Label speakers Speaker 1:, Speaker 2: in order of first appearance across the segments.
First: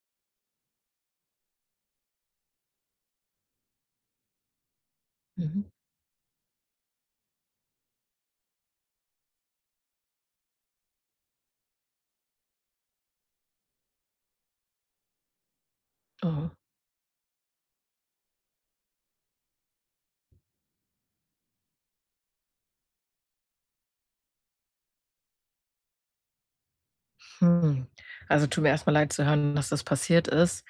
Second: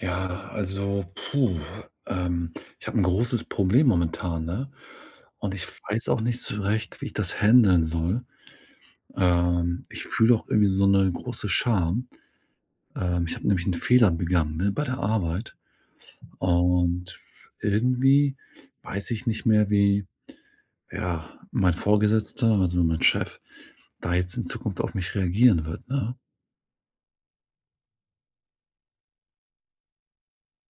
Speaker 1: Ja, also, puh. Ähm, ich habe 'n großes Problem momentan, ne? Und
Speaker 2: Mhm.
Speaker 1: ich weiß auch nicht so recht, wie ich das händeln soll. Ähm, ich fühle auch irgendwie so 'ne große Scham. Ähm, ich habe nämlich 'n Fehler begangen, ne, bei der Arbeit.
Speaker 2: Aha.
Speaker 1: Und irgendwie weiß ich nicht mehr, wie, ja, mein Vorgesetzter, also, mein Chef da jetzt in Zukunft auf mich reagieren wird, ne?
Speaker 2: Hm. Also, tut mir erst mal leid zu hören, dass das passiert ist.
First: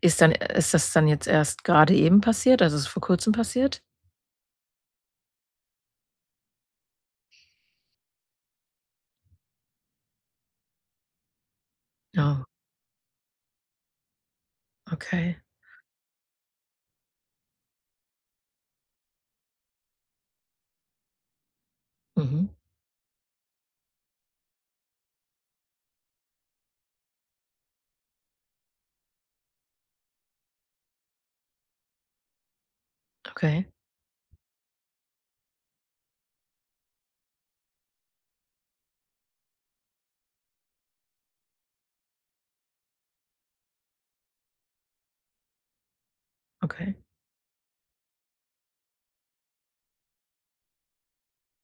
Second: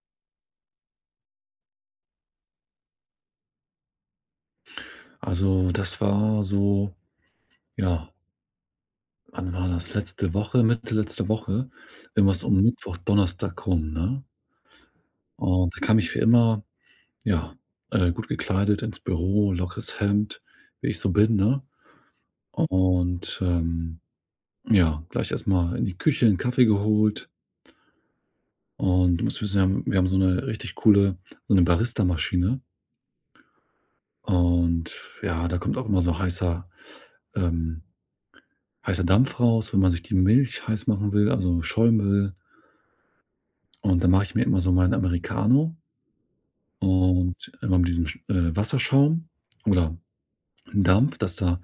Speaker 2: Ist dann ist das dann jetzt erst grade eben passiert also, ist es vor Kurzem passiert?
Speaker 1: Also, das war so ja. Wann war das? Letzte Woche, Mitte letzte Woche wenn war's
Speaker 2: Ja.
Speaker 1: um Mittwoch, Donnerstag rum, ne?
Speaker 2: Okay.
Speaker 1: Und da kam ich wie immer, ja, äh, gut gekleidet ins Büro, lockeres Hemd, wie ich so bin, ne?
Speaker 2: Mhm.
Speaker 1: Und, ähm, ja, gleich erst mal in die Küche, 'n Kaffee geholt. Und du musst wissen, wir haben wir haben so 'ne richtig coole, so 'ne Baristamaschine.
Speaker 2: Okay.
Speaker 1: Und ja, da kommt auch immer so heißer ähm, heißer Dampf raus, wenn man sich die Milch heiß machen will, also, Schaum will. Und da mache ich mir immer so meinen Americano.
Speaker 2: Okay.
Speaker 1: Und immer mit diesem sch äh, Wasserschaum oder Dampf, dass da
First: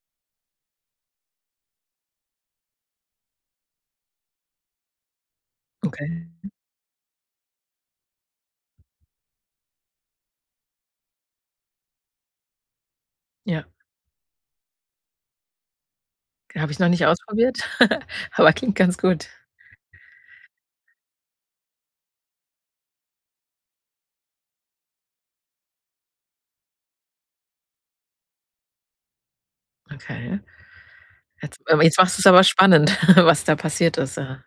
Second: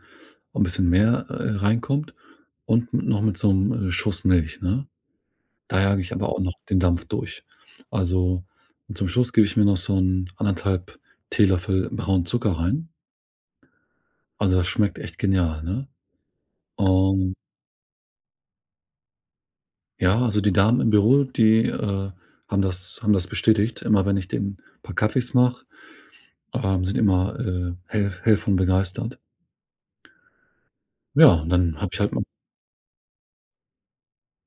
Speaker 1: auch 'n bisschen mehr, äh, reinkommt und noch mit so 'nem, äh, Schuss Milch, ne? Da jage ich aber auch
Speaker 2: Okay.
Speaker 1: noch den Dampf durch. Also, zum Schluss gebe ich mir noch so 'n 1 1/2 Teelöffel braunen Zucker rein.
Speaker 2: Ja.
Speaker 1: Also, das schmeckt echt genial, ne?
Speaker 2: Habe ich noch nicht
Speaker 1: Und
Speaker 2: ausprobiert, aber klingt ganz gut.
Speaker 1: Ja, also, die Damen im Büro, die, äh, haben das haben das bestätigt. Immer wenn ich denen paar Kaffees mache, ähm, sind immer, äh, hell hell von begeistert.
Speaker 2: Okay.
Speaker 1: Ja, und
Speaker 2: Jetzt
Speaker 1: dann
Speaker 2: aber
Speaker 1: habe
Speaker 2: jetzt
Speaker 1: ich halt
Speaker 2: machst
Speaker 1: ma
Speaker 2: du's aber spannend, was da passiert ist, äh.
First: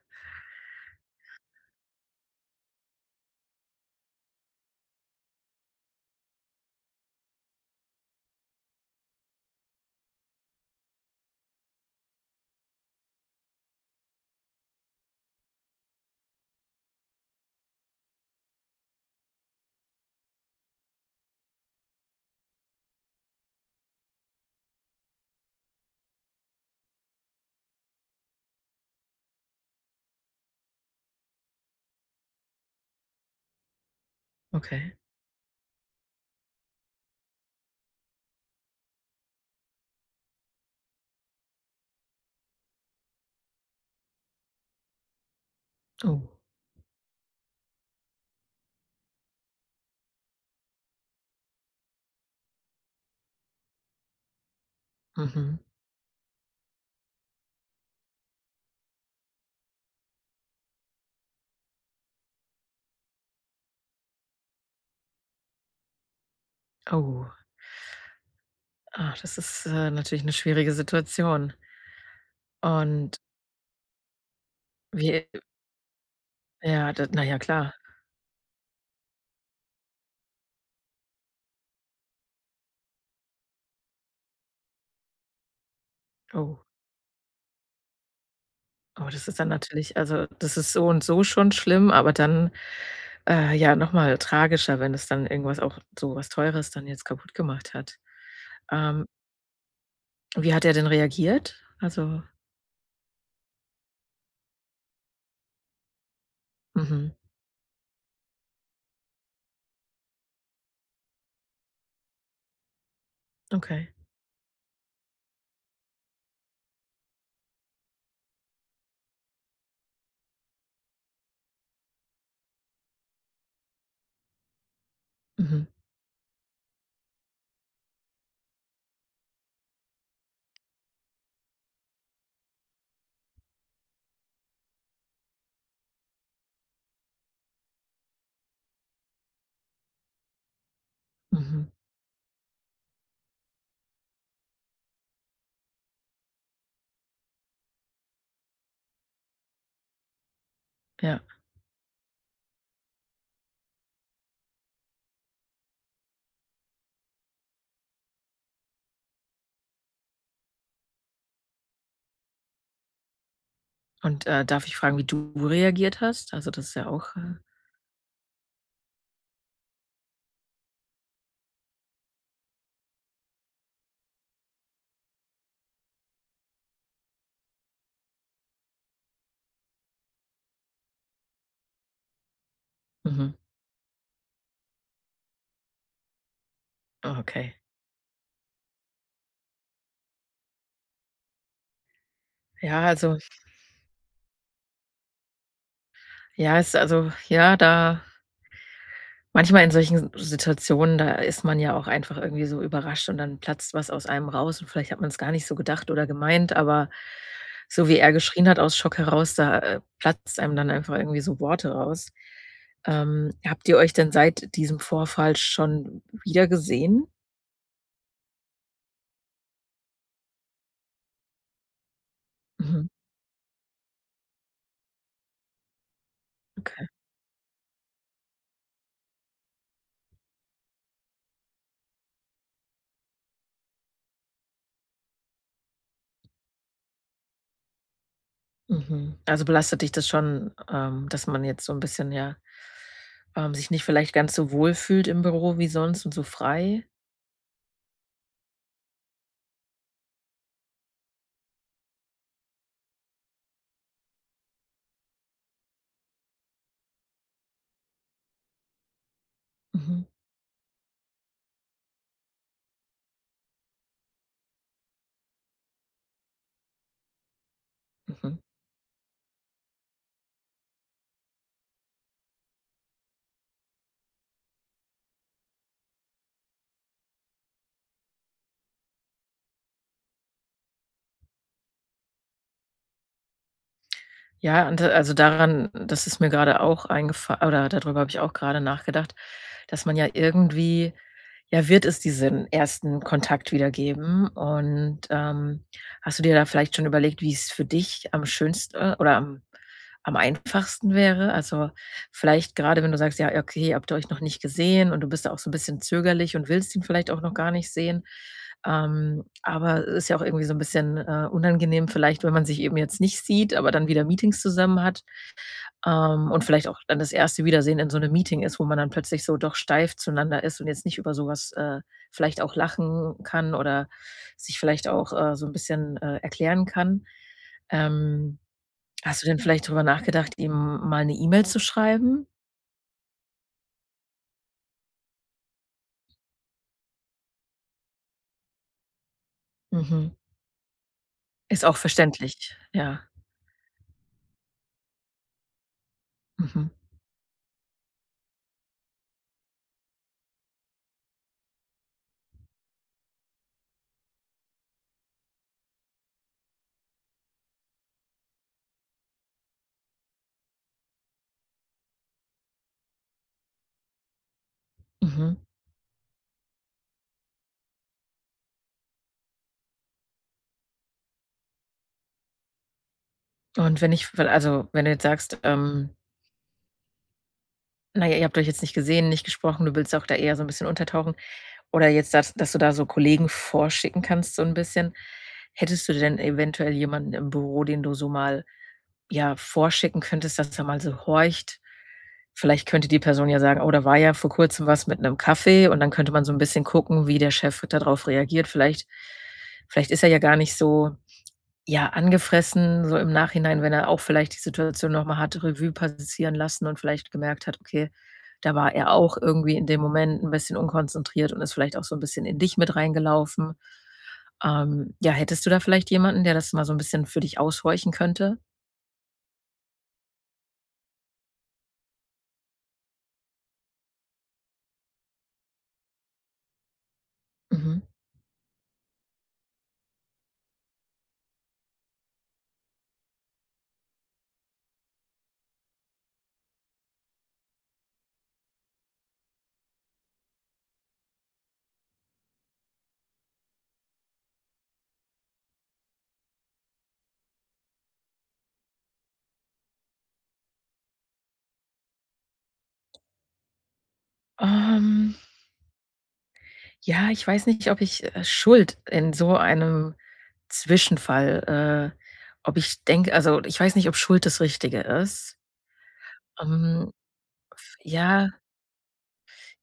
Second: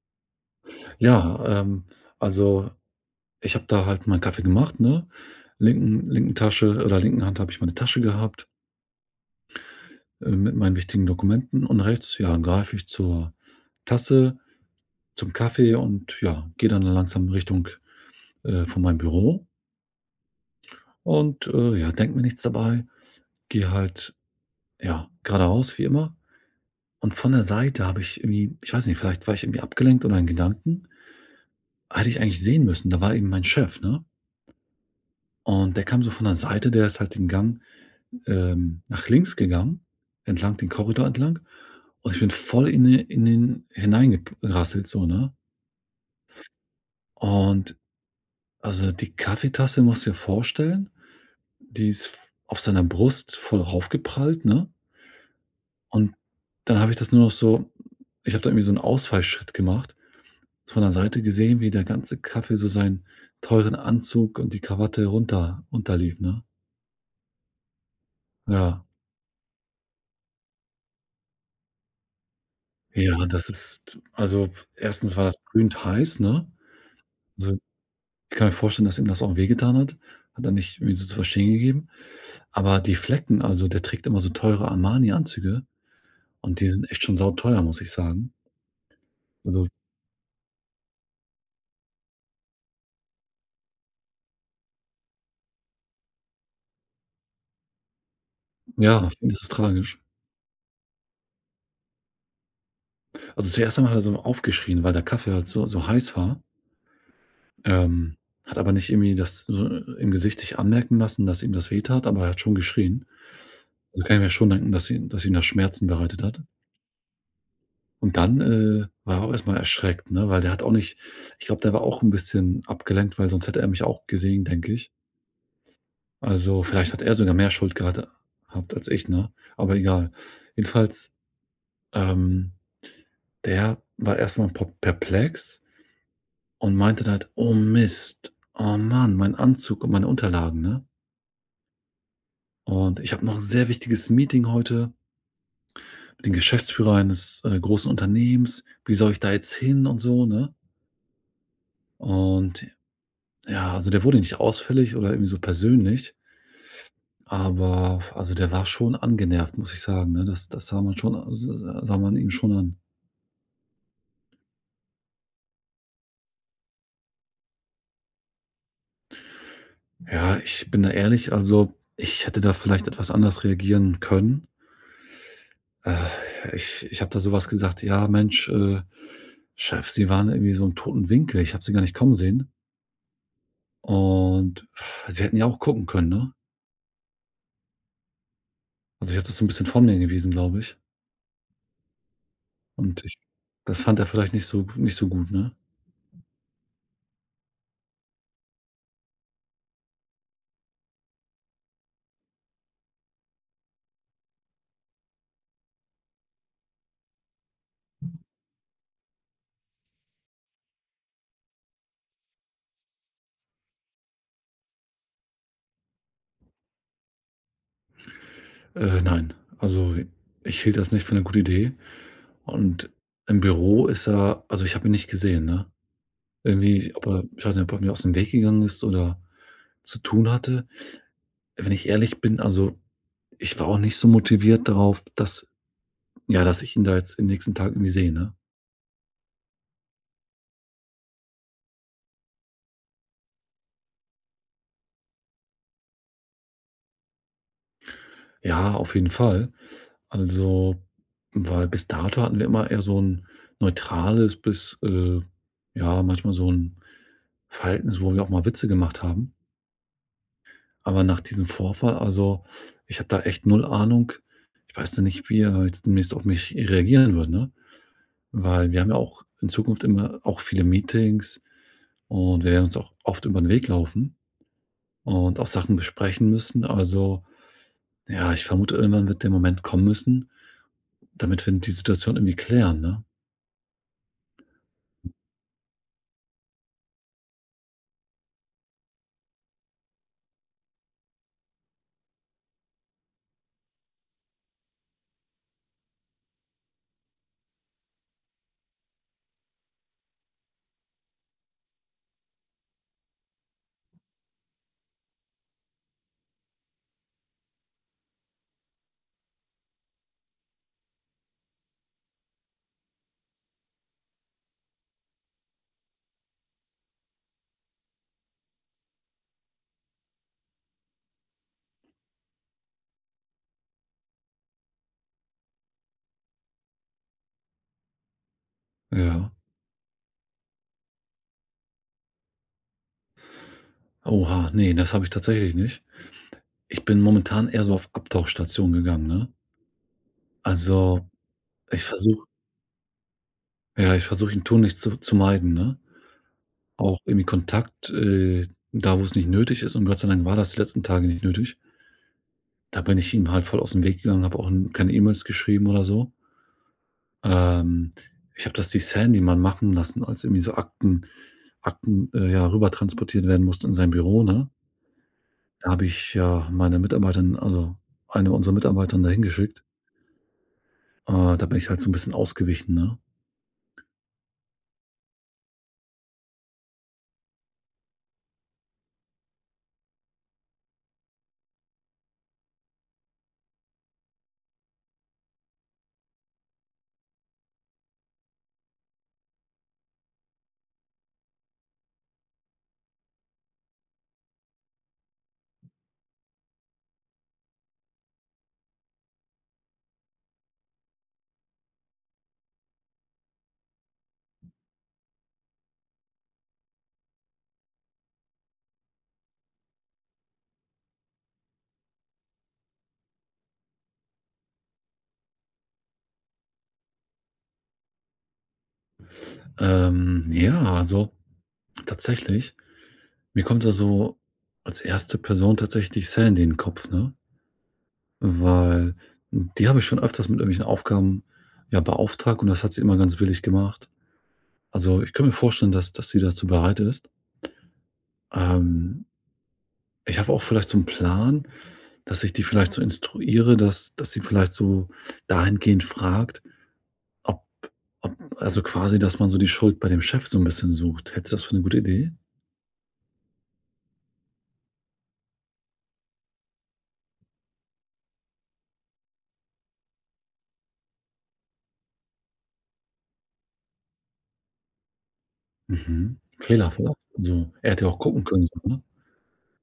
Speaker 1: Ja, ähm, also, ich habe da halt meinen Kaffee gemacht, ne? Linken linken Tasche oder linken Hand habe ich meine Tasche gehabt. Äh, mit meinen wichtigen Dokumenten. Und rechts, ja, greife ich zur Tasse zum Kaffee und ja, gehe dann langsam Richtung, äh, von meinem Büro. Und, äh, ja, denke mir nichts dabei. Gehe halt, ja, geradeaus wie immer und von der Seite habe ich irgendwie, ich weiß nicht, vielleicht war ich irgendwie abgelenkt oder in Gedanken hätte ich eigentlich sehen müssen, da war eben mein Chef, ne?
Speaker 2: Okay.
Speaker 1: Und der kam so von der Seite, der ist halt den Gang, ähm, nach links gegangen. Entlang den Korridor entlang und ich bin voll in de in den hineingek rasselt so, ne?
Speaker 2: Oh.
Speaker 1: Und also, die Kaffeetasse, musst dir vorstellen, die ist f auf seiner Brust voll aufgeprallt, ne?
Speaker 2: Mhm.
Speaker 1: Und dann habe ich das nur noch so ich habe da irgendwie so 'n Ausfallschritt gemacht, so von der Seite gesehen, wie der ganze Kaffee so seinen teuren Anzug und die Kawatte runter unterlief, ne?
Speaker 2: Oh.
Speaker 1: Ja.
Speaker 2: Ah, das ist, äh, natürlich 'ne schwierige Situation. Und
Speaker 1: Ja, das ist also,
Speaker 2: Wie,
Speaker 1: erstens war das
Speaker 2: äh
Speaker 1: brühend heiß, ne?
Speaker 2: Ja, da na ja,
Speaker 1: Also,
Speaker 2: klar.
Speaker 1: ich kann mir vorstellen, dass ihm das auch wehgetan hat, hat er nicht irgendwie so zu verstehen gegeben. Aber die Flecken also, der trägt immer so teure Armani-Anzüge und
Speaker 2: Oh.
Speaker 1: die sind echt schon sauteuer, muss ich sagen,
Speaker 2: Oh, das ist dann
Speaker 1: also
Speaker 2: natürlich also, das ist so und so schon schlimm, aber dann, äh, ja noch mal tragischer, wenn es dann irgendwas auch so was Teures dann jetzt kaputt gemacht hat. Ähm
Speaker 1: Ja, finde ich, ist tragisch.
Speaker 2: Wie hat er denn reagiert? Also
Speaker 1: Also zuerst einmal hat er so aufgeschrien, weil der Kaffee halt so so heiß war
Speaker 2: Mhm.
Speaker 1: ähm, hat aber nicht irgendwie das so im Gesicht sich anmerken lassen, dass ihm das weh tat, aber er hat schon geschrien.
Speaker 2: Okay.
Speaker 1: Also kann ich mir schon denken, dass ihm dass ihm das Schmerzen bereitet hat. Und dann, äh, war er auch erst mal erschreckt, ne, weil der hat auch nicht ich glaube, der war auch 'n bisschen abgelenkt, weil sonst hätte er mich auch gesehen, denke ich.
Speaker 2: Mhm.
Speaker 1: Also vielleicht hat er sogar mehr Schuld gehat habt als ich, ne? Aber egal. Jedenfalls, ähm, der war erst mal pa perplex und meinte dann halt: „Oh Mist, oh Mann, mein Anzug und meine Unterlagen!“, ne?
Speaker 2: Mhm.
Speaker 1: „Und ich habe noch 'n sehr wichtiges Meeting heute“ „mit dem Geschäftsführer eines, äh, großen Unternehmens. Wie soll ich da jetzt hin und so?“, ne?
Speaker 2: Ja.
Speaker 1: Und j ja, also der wurde nicht ausfällig oder irgendwie so persönlich aber also der war schon angenervt, muss ich sagen, ne? Das das sah man schon a s sah man ihm schon an.
Speaker 2: Und, äh, darf ich fragen, wie du reagiert hast? Also das ist ja auch, äh
Speaker 1: Ja, ich bin da ehrlich, also ich hätte da vielleicht etwas anders reagieren können. ich ich habe da so was gesagt: „Ja, Mensch, äh, Chef, sie waren irgendwie so 'n toten Winkel. Ich habe sie gar nicht kommen sehen“
Speaker 2: Mhm.
Speaker 1: „und sie hätten ja auch gucken können, ne?“
Speaker 2: Okay.
Speaker 1: Also ich habe das so 'n bisschen von mir gewiesen, glaube ich
Speaker 2: Ja,
Speaker 1: und
Speaker 2: also
Speaker 1: ich das fand er vielleicht nicht so nicht so gut, ne?
Speaker 2: Ja, ist also ja, da manchmal in solchen S Situationen, da ist man ja auch einfach irgendwie so überrascht und dann platzt was aus einem raus und vielleicht hat man's gar nicht so gedacht oder gemeint, aber so wie er geschrien hat aus Schock heraus, da, äh, platzt einem dann einfach irgendwie so Worte raus. Ähm, habt ihr euch denn seit diesem Vorfall schon wiedergesehen?
Speaker 1: Äh, nein, also ich hielt das nicht für 'ne gute Idee
Speaker 2: Mhm.
Speaker 1: und im Büro ist er also ich habe ihn nicht gesehen, ne?
Speaker 2: Okay.
Speaker 1: Irgendwie, ob er ich weiß nicht, ob er mir ausm Weg gegangen ist oder zu tun hatte. Wenn ich ehrlich bin, also, ich war auch nicht so motiviert drauf, dass ja, dass ich ihn da jetzt im nächsten Tag irgendwie sehe, ne?
Speaker 2: Mhm. Also, belastet dich das schon, ähm, dass man jetzt so 'n bisschen ja ähm, sich nicht vielleicht ganz so wohl fühlt im Büro wie sonst und so frei?
Speaker 1: Ja, auf jeden Fall. Also, weil bis dato, hatten wir immer eher so 'n neutrales bis, äh ja manchmal so 'n Verhalten s wo wir auch mal Witze gemacht haben.
Speaker 2: Mhm.
Speaker 1: Aber nach diesem Vorfall also, ich habe da echt 0 Ahnung. Ich weiß noch nicht, wie er jetzt demnächst auf mich reagieren wird, ne?
Speaker 2: Mhm.
Speaker 1: Weil wir haben ja auch in Zukunft immer auch viele Meetings und wir werden uns auch oft über 'n Weg laufen und auch Sachen besprechen müssen. Also, ja, ich vermute, irgendwann wird der Moment kommen müssen, damit wir die Situation irgendwie klären, ne?
Speaker 2: Ja, ante also, daran das ist mir gerade auch eingefa oder dadrüber habe ich auch grade nachgedacht, dass man ja irgendwie ja, wird es diesen 1. Kontakt wieder geben, und, ähm, hast du dir da vielleicht schon überlegt, wie's für dich am schönste oder am am einfachsten wäre? Also, vielleicht grade, wenn du sagst: „Ja, okay“, habt ihr euch noch nicht gesehen und du bist da auch so 'n bisschen zögerlich und willst ihn vielleicht auch noch gar nicht sehen, ähm, aber ist ja auch irgendwie so 'n bisschen, äh, unangenehm vielleicht, wenn man sich eben jetzt nicht sieht, aber dann wieder Meetings zusammen hat, ähm, und vielleicht auch dann das erste Wiedersehen in so 'nem Meeting ist, wo man dann plötzlich so doch steif zueinander ist und jetzt nicht über so was, äh, vielleicht auch lachen kann oder sich vielleicht auch, äh, so 'n bisschen, äh, erklären kann. Ähm, hast du
Speaker 1: Ja.
Speaker 2: denn vielleicht drüber nachgedacht, ihm mal 'ne E-Mail zu schreiben?
Speaker 1: Oha. Ne, das habe ich tatsächlich nicht. Ich bin momentan eher so auf Abtauchstation gegangen, ne?
Speaker 2: Mhm.
Speaker 1: Also,
Speaker 2: Ist auch
Speaker 1: ich versuche
Speaker 2: verständlich, ja.
Speaker 1: ja, ich versuche ich ihn tunlich zu zu meiden, ne?
Speaker 2: Mhm.
Speaker 1: Auch irgendwie Kontakt äh, da wo's nicht nötig ist und Gott sei Dank war das die letzten Tage nicht nötig da bin ich ihm halt voll aus'm Weg gegangen, habe auch, hm, keine E-Mails geschrieben oder so. Ähm, ich habe das die Sandy mal machen lassen, als irgendwie so Akten Akten, äh, ja, rüber transportiert werden mussten in sein Büro, ne?
Speaker 2: Mhm.
Speaker 1: Da habe ich, ja, meine Mitarbeiterin also, eine unserer Mitarbeiterinnen da hingeschickt. Äh, da bin ich halt so 'n bisschen ausgewichen, ne?
Speaker 2: Und wenn ich f also, wenn du jetzt sagst, ähm Na ja, ihr habt euch jetzt nicht gesehen, nicht gesprochen. Du willst auch da eher so 'n bisschen untertauchen. Oder jetzt dass dass du da so Kollegen vorschicken kannst so 'n bisschen, hättest du denn eventuell jemanden im Büro, den du so mal, ja, vorschicken könntest, dass er mal so horcht? Vielleicht könnte die Person ja sagen: „Oh, da war ja vor Kurzem was mit 'nem Kaffee“, und dann könnte man so 'n bisschen gucken, wie der Chef da drauf reagiert. Vielleicht vielleicht ist er ja gar nicht so, ja, angefressen so im Nachhinein, wenn er auch vielleicht die Situation noch mal hat Revue passieren lassen und vielleicht gemerkt hat: „Okay, da war er auch irgendwie in dem Moment 'n bisschen unkonzentriert und ist vielleicht auch so 'n bisschen in dich mit reingelaufen.“ Ähm, ja, hättest du da vielleicht jemanden, der das mal so 'n bisschen für dich aushorchen könnte?
Speaker 1: Ähm, ja, also tatsächlich. Mir kommt da so als 1. Person tatsächlich Sandy in Kopf, ne
Speaker 2: Mhm.
Speaker 1: weil, n die habe ich schon öfters mit irgendwelchen Aufgaben, ja, beauftragt und das hat sie immer ganz willig gemacht. Also, ich könnte mir vorstellen, dass dass sie dazu bereit ist. Ähm ich habe auch vielleicht so 'n Plan, dass ich die vielleicht so instruiere, dass dass sie vielleicht so dahingehend fragt, ob ob also quasi, dass man so die Schuld bei dem Chef so 'n bisschen sucht. Hältst du das für 'ne gute Idee?
Speaker 2: Ähm ja, ich weiß nicht, ob ich, äh, Schuld in so einem Zwischenfall äh, ob ich denke also ich weiß nicht, ob Schuld das Richtige ist.
Speaker 1: Mhm,
Speaker 2: Ähm,
Speaker 1: Fehlerverlauf? So er
Speaker 2: f
Speaker 1: hätte ja auch gucken
Speaker 2: ja
Speaker 1: können, so, ne?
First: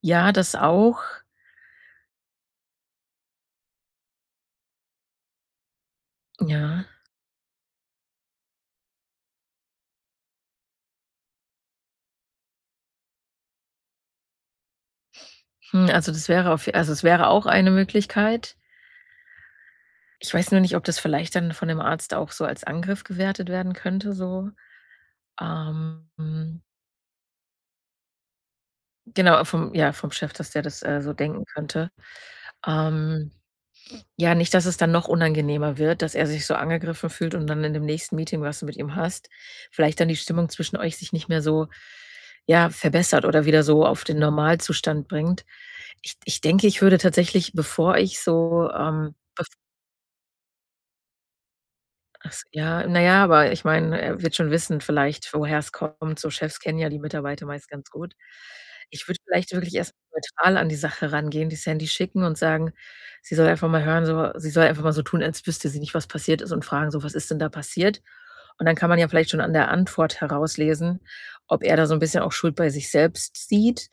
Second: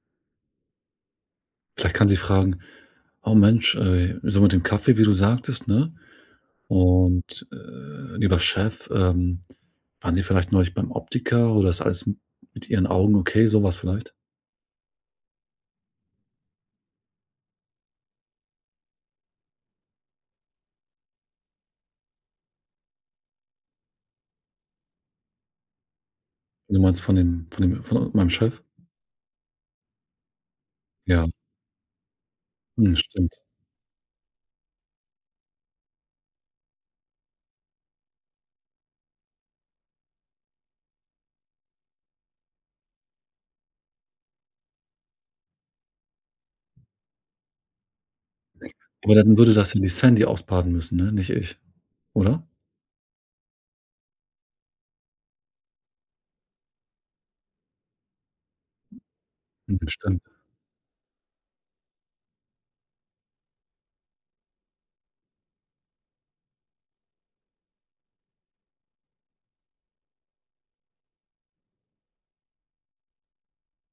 Speaker 2: ja, das auch
Speaker 1: Vielleicht kann sie fragen: „Oh Mensch, ey“ so mit dem Kaffee, wie du sagtest, ne?
Speaker 2: Ja.
Speaker 1: Und, äh: „Lieber Chef, ähm, waren sie vielleicht neulich beim Optiker oder ist alles mit ihren Augen okay?“, so was vielleicht?
Speaker 2: Hm, also, das wäre auf also, es wäre auch eine Möglichkeit. Ich weiß nur nicht, ob das vielleicht dann von dem Arzt auch so als Angriff gewertet werden könnte so, ähm, mhm.
Speaker 1: Du meinst von dem von dem von meinem Chef?
Speaker 2: Genau, vom ja, vom Chef, dass der das, äh, so
Speaker 1: Ja.
Speaker 2: denken könnte.
Speaker 1: Mhm.
Speaker 2: Ähm,
Speaker 1: Stimmt.
Speaker 2: ja, nicht, dass es dann noch unangenehmer wird, dass er sich so angegriffen fühlt und dann in dem nächsten Meeting, was du mit ihm hast, vielleicht dann die Stimmung zwischen euch sich nicht mehr so ja, verbessert oder wieder so auf den Normalzustand bringt. Ich ich denke, ich würde tatsächlich, bevor ich so, ähm,
Speaker 1: Aber dann
Speaker 2: bef
Speaker 1: würde das ja die Sandy ausbaden müssen, ne, nicht ich,
Speaker 2: Ach s
Speaker 1: oder?
Speaker 2: ja, na ja, weil ich meine, er wird schon wissen vielleicht, woher es kommt. So Chefs kennen ja die Mitarbeiter meist ganz gut. Ich würde vielleicht wirklich
Speaker 1: Mhm,
Speaker 2: erst
Speaker 1: stimmt.
Speaker 2: neutral an die Sache rangehen, die Sandy schicken und sagen, sie soll einfach mal hören so sie soll einfach mal so tun, als wüsste sie nicht, was passiert ist und fragen so: „Was ist denn da passiert?“. Und dann kann man ja vielleicht schon an der Antwort herauslesen, ob er da so 'n bisschen auch Schuld bei sich selbst sieht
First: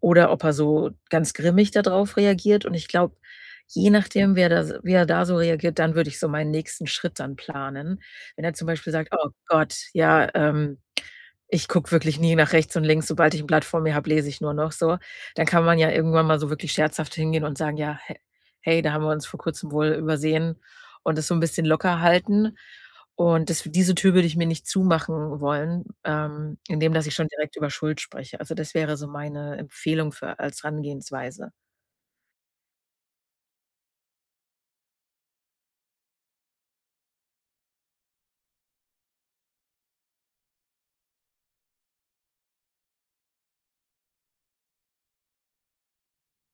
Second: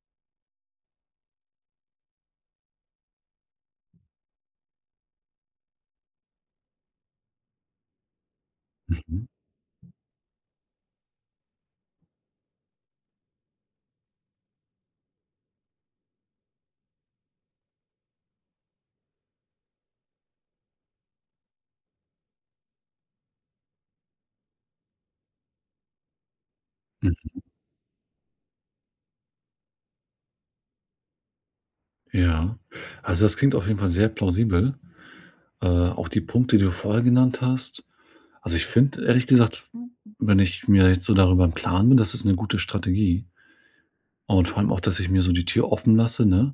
Speaker 2: oder ob er so ganz grimmig dadrauf reagiert. Und ich glaube, je nachdem, wer da s wie er da so reagiert, dann würde ich so meinen nächsten Schritt dann planen. Wenn er zum Beispiel sagt:
Speaker 1: Mhm.
Speaker 2: „Oh Gott, ja, ähm, ich gucke wirklich nie nach rechts und links, sobald ich 'n Blatt vor mir habe, lese ich nur noch“, so. Dann kann man ja irgendwann mal so wirklich scherzhaft hingehen und sagen, ja: „He hey, da haben wir uns vor Kurzem wohl übersehen“, und das so 'n bisschen locker halten. Und das diese Tür würde ich mir nicht zumachen wollen, ähm, indem dass ich schon
Speaker 1: Mhm.
Speaker 2: direkt über Schuld spreche. Also, das wäre so meine Empfehlung für als Herangehensweise.
Speaker 1: Ja. Also, das klingt auf jeden Fall sehr plausibel, äh, auch die Punkte, die du vorher genannt hast. Also, ich finde ehrlich gesagt, w wenn ich mir jetzt so darüber im Klaren bin, das ist 'ne gute Strategie. Und vor allem auch, dass ich mir so die Tür offen lasse, ne?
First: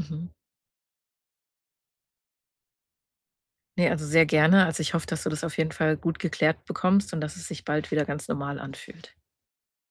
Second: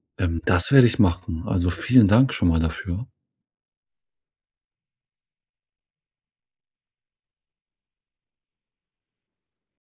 Speaker 2: Mhm.
Speaker 1: Ähm, das werde ich machen. Also, vielen Dank schon mal dafür.
Speaker 2: Ne, also, sehr gerne. Also, ich hoffe, dass du das auf jeden Fall gut geklärt bekommst und dass es sich bald wieder ganz normal anfühlt.